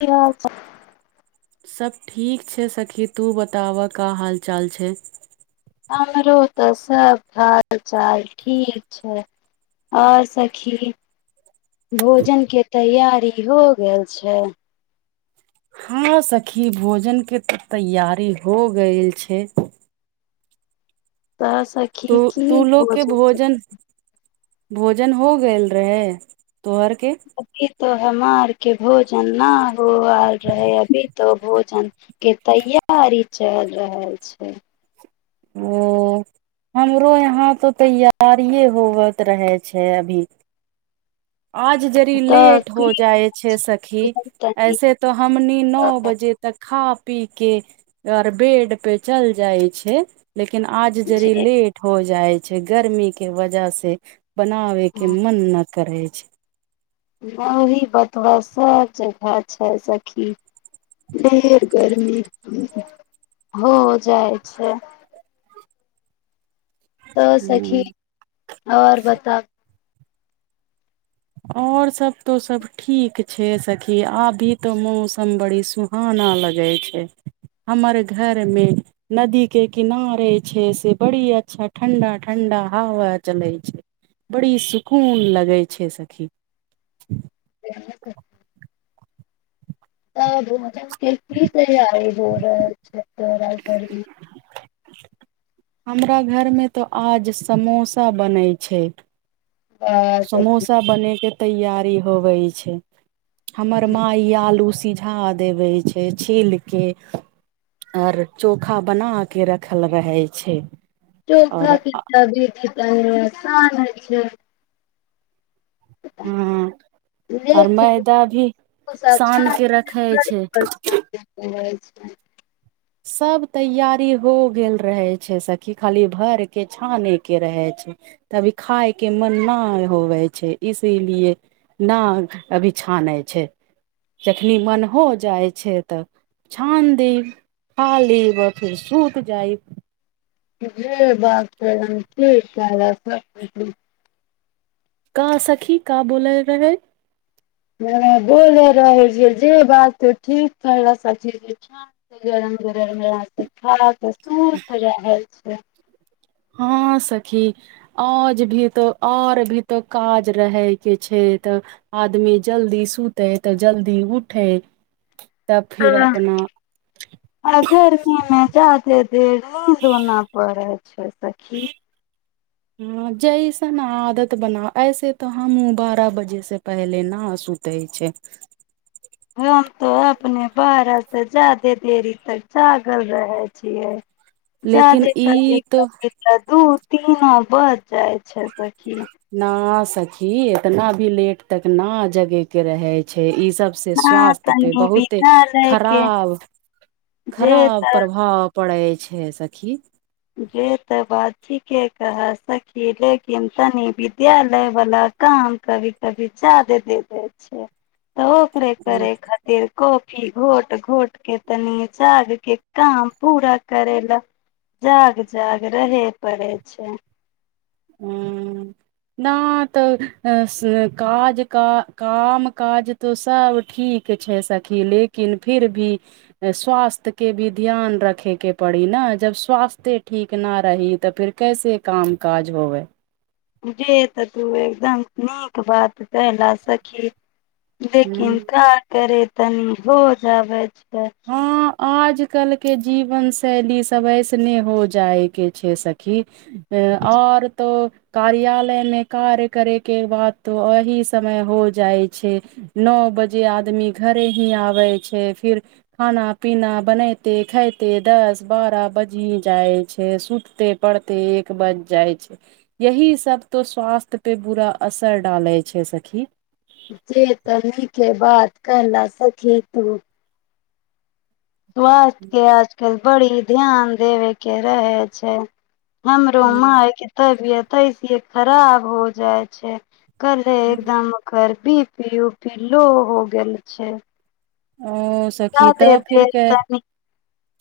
की हाल चाल। सब ठीक छै सखी, तू बताबा का हाल चाल छै। हमरो ते सब हाल चाल ठीक छै और सखी भोजनके तैयारी हो गेल छै। हाँ सखी भोजन के ते तैयारी हो गेल छै। तऽ सखी की भोजन [unintelligible] [unintelligible] [unintelligible] [unintelligible] [unintelligible] तऽ [unintelligible] [unintelligible] [unintelligible] छै गर्मी के वजह से [unintelligible] करय [unintelligible] [unintelligible] तऽ सखी छै आओर बताउ [unintelligible] [unintelligible] [unintelligible] तब धुम मचाउ कि कि तैयारी भऽ रहल छै तोरा घरमे हमरा घरमे तऽ आज समोसा बनै छै मे समोसा बने के तैयारी होबै छै हमर माँ ई आलू उसि [unintelligible] [unintelligible] [unintelligible] हँ आओर लेकिन मैदा भी कुछ अच्छा शानके रखै छै [inaudible] सभ तैयारी हो गेल रहै छै सखि खाली भरि कऽ छानयके रहै छै तऽ अभी खायके मन नहि होवै छै इसीलिए न अभी छानै छै जखनि मन हो जाइ छै तऽ छान देब खालीब आ फेर सूत जाइब जे बात करब की करब [unintelligible] का सखी का बोले रहै बोले रहै छै जे बात ठीक कर सखी [unintelligible] तऽ सूत रहल अच्छा हँ सखी आज भी तऽ आओर भी तो काज रहैय के छै तऽ आदमी जल्दी सुतै तऽ जल्दी उठै गरमीमे जाके परे धोना पड़ै। अच्छा सखी हँ जैसन आदत बनाउ ऐसे तऽ हमहूँ बारह बजेसँ पहिले न सुतै छै हम तो अपने बारह से ज्यादे देरी तक जागल रहै छियै लेकिन ज्यादे क ई तो दिक्कत दिक्कत दूर तीन नवम्बर जाइ छै सखी न सखी एतना भी लेट तक न जगै के रहै छै इस सबसे हँ स्वास्थ्य पे तनी बहुत विद्यालय के खराब जे खराब तऽ प्रभाव पड़ै छै सखी जे तऽ बात ठीके कह सखी लेकिन तनि विद्यालयवला काम कभी कभी ज्यादे दे देबै छै ह [unintelligible] घोट घोट के तनी जाग के काम पूरा करेला जाग जाग रहे पड़े छै न तऽ काज कऽ काम काज तऽ सब ठीक छै सखी लेकिन फिर भी स्वास्थ्य के भी ध्यान रखेके पड़ी ने जब स्वास्थे ठीक न रही तऽ फिर कैसे काम काज होबै जे तऽ तू एकदम नीक बात कहला सखी हूं लेकिन का करे तनी हो जाबै तऽ आज कल के जीवन शैली सब ऐसने हो जाय के छै सखी आओर तो कार्यालय मे कार्य करे के बाद तो एही समय हो जाइ छै नओ बजे आदमी घरे ही आबै छै फिर [unintelligible] [unintelligible] [unintelligible] बड़ी ध्यान देबे के रहै छै हमरो हूँ माइ के तबीयत तैसियै खराब हो जाइ छै कल्हे हूँ एकदम कर बीपी उपी लो हो गेल छै ओ सखी तऽ फिर कै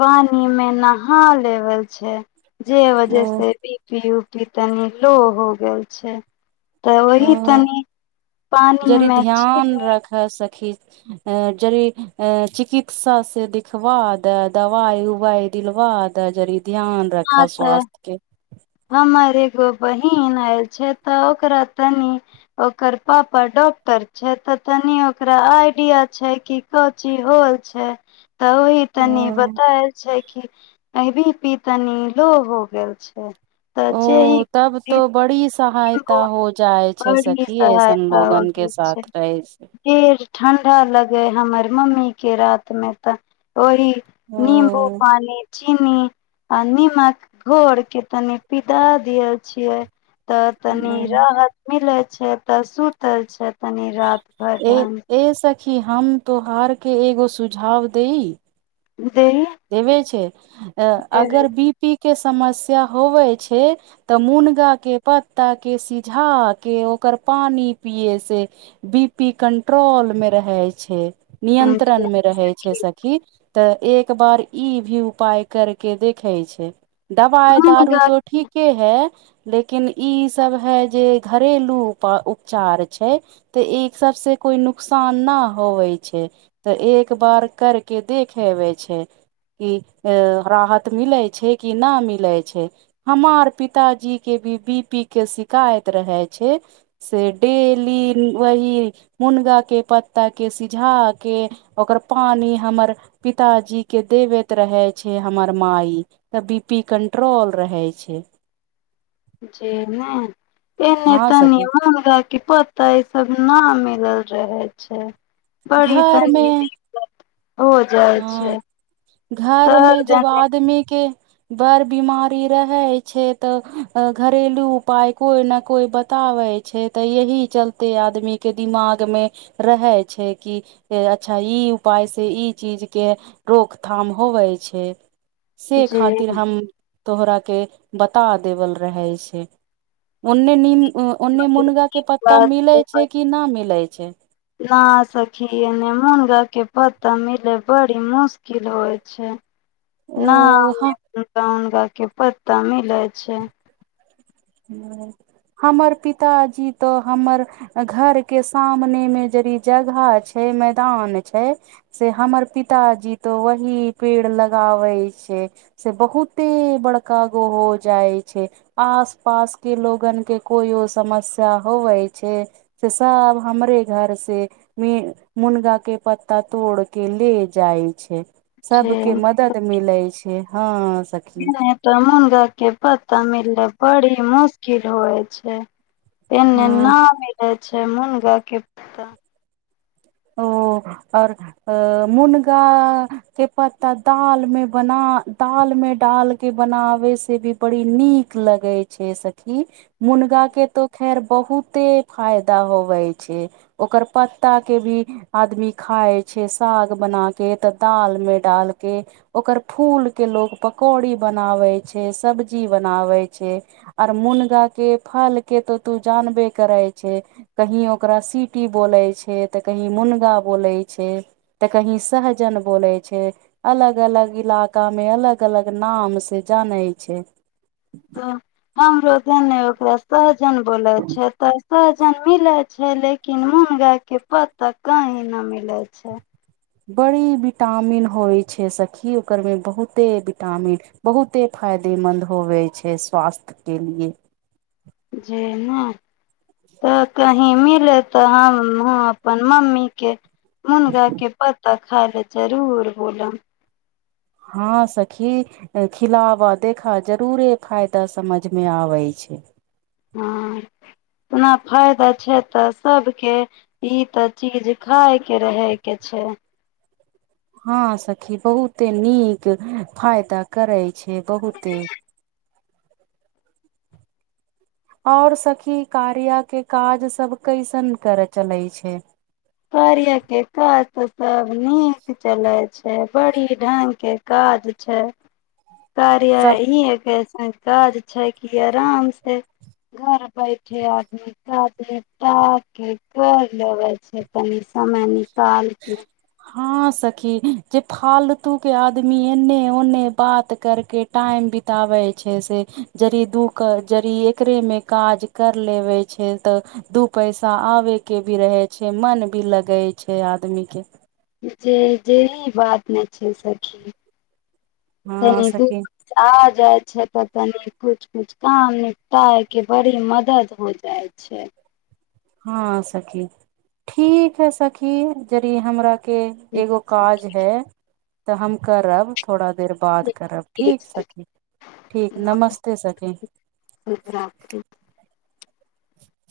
पानि मे नहा लेवल छै जे वजह ओ से बीपी उ- की तनि लो हो गेल छै तऽ ओही तनि पानिमे छीट अ - जरी अ- चिकित्सा से दिखवा दाए दवाई उवाई दिलवा दाए जरी ध्यान रख स्वास्थ के हमर एगो बहीन आएल छै तऽ ओकरा तनि ओकर पापा डॉक्टर छै तऽ तनि ओकरा आइडिया छै की क चीज होल छै त ओहि तनि हँ बताल छै कि अ-बीपी तनि लो हो गेल छै तऽ जे ई ओ तब तो बड़ी सहायता हो जाय छै बड़ी सखी ऐसन सहायता हो लोगन के छै साथ रहै छै फिर ठण्डा लगै हमर मम्मी के रात मे तऽ ओहि नीमबू हँ पानि चीनी आ निमक घोर के तनि पिला दिअ छियै तऽ तनी राहत मिलत छै तऽ सुूतल छै तनि राति भर ढ्ंग -खी की हम त्यौहारके एगो सुझाव दइ देहि देबे छै अगर बीपी के समस्या होवे छै तऽ मुनगा के पत्ता के सिझा के ओकर पानि पियै से बीपी कंट्रोल मे रहै छै नियंत्रणमे रहै छै सखी तऽ एक एकबार ई भी उपाय करके देखै छै दवाइ दारू तो ठीके हइ लेकिन इ सब है जे घरेलू उपा-उपचार छै ते ए सब से कोई नुकसान न होवे छै तऽ एक बार कर के देख हेवे छै छै की ए-राहत मिलै छै कि नहि मिलै छै हमार पिताजी के भी बीपी के शिकायत रहै छै से डेली वही मुनगा के पत्ता के सिझा के ओकर पानि हमर पिताजी के देबैत रहै छै हमर माइ तऽ बीपी कणट्रोल रहै छै जे ने एने हँ तनी सखी मुनगा के पत्ता ई सब न मिलल रहै छै बड़ी घर मे तनि दिक्क़त हँ घरमे जब शहर आदमी के बर बिमारी रहै छै तऽ घरेलू उपाय कोई ने कोई बताबे छै तऽ यही चलते आदमी के दिमाग मे रहै छै की अच्छा इ उपाय से इ चीज के रोकथाम होबै छै से खातिर जे हम तोहरा के बता देवल रहै छै ओन्ने नीम ओन्ने मुनगा के पत्ता बात मिलै छै की ना मिलै छै पता मिलै बड़ी मुश्किल होइ छै ओ न ह [unintelligible] के पता मिलै छै हमर पिताजी तऽ हमर घर के सामने मे जदि जगह छै मैदान छै से हमर पिताजी तऽ वही पेड़ लगाबै छै से बहुते बड़का गो हो जाइ छै आस- पास के लोगन के कोइो समस्या होवै छै से सब हमरे घर से मुनगा के पत्ता तोड़ के ले जाइ छै छै सबके मदद मिलै छै जे हँ सखी नहि तऽ मुनगा के पता मिलले बड़ी मुश्किल होइ छै एन्ने हँ ना मिलै छै मुनगा के पत्ता ओ आओर अ-मुनगा के पत्ता दाल मे बना दाल मे डाल के बनाबे से भी बड़ी नीक लगै छै सखी मुनगा के तो खैर बहुते फायदा होवे छै ओकर पत्ता के भी आदमी खाइ छै साग बना के तऽ दाल मे डाल के ओकर फूल के लोग पकौड़ी बनाबे छै सब्जी बनाबे छै आर मुनगा के फल के तऽ तू जानबे करै छै कही ओकरा सीटी बोले छै तऽ कहीं मुनगा बोलै छै तऽ कहीं सहजन बोलै छै अलग अलग इलाका मे अलग अलग नाम से जानै छै तऽ हमरो देने ओकरा सह- -जन बोलै छै तऽ सहजन मिले छै लेकिन मुनगा के पत्ता कही न मिले छै बड़ी विटामिन होइ छै सखि ओकरमे बहुते विटामिन बहुते फायदेमन्द होवै छै स्वास्थ्यके लिए जे नहि तऽ कहीं मिले तऽ हमहूँ अपन मम्मीेके मुनगाके पत्ता खाइ ले जरूर बोलब हँ सखी खिलाव देखह जरूरे फायदा समझमे आबै छै हँ ओना फायदा छै तऽ सबके ई तऽ चीज खाइ के रहै के छै हँ सखी बहुते नीक फायदा करै छै बहुते आओर सखी कार्या के काज सब कैसन करै चलै छै कार्या के काज तऽ सभ नीक चलै छै बड़ी ढंग के काज छै कार्या सब इ ए के काज छै की आराम से घर बैठे आदमी काज लेटा के कर लेबै छै कनि समय नि- -काल के हाँ सखी जे फालतू के आदमी एने ओने बात करके टाइम बितावै छै से यदि दू जड़ी एकरे मे काज कर लेवै छै तऽ दू पैसा आबै के भी रहै छै मन भी लगै छै आ- -दमी के जे जे बात नहि छै सखी हँ तनी दू सखी [unintelligible] जाइ छै तऽ तनि कुछ कुछ काम निपटाय के बड़ी मदद हो जाइ छै हँ सखी ठीक हइ सखी जदि हमरा के ठीक एगो सखी काज है तऽ हम करब थोड़ा- -देर बाद करब ठीक सखी ठीक नमस्ते सखी शुभ रात्रि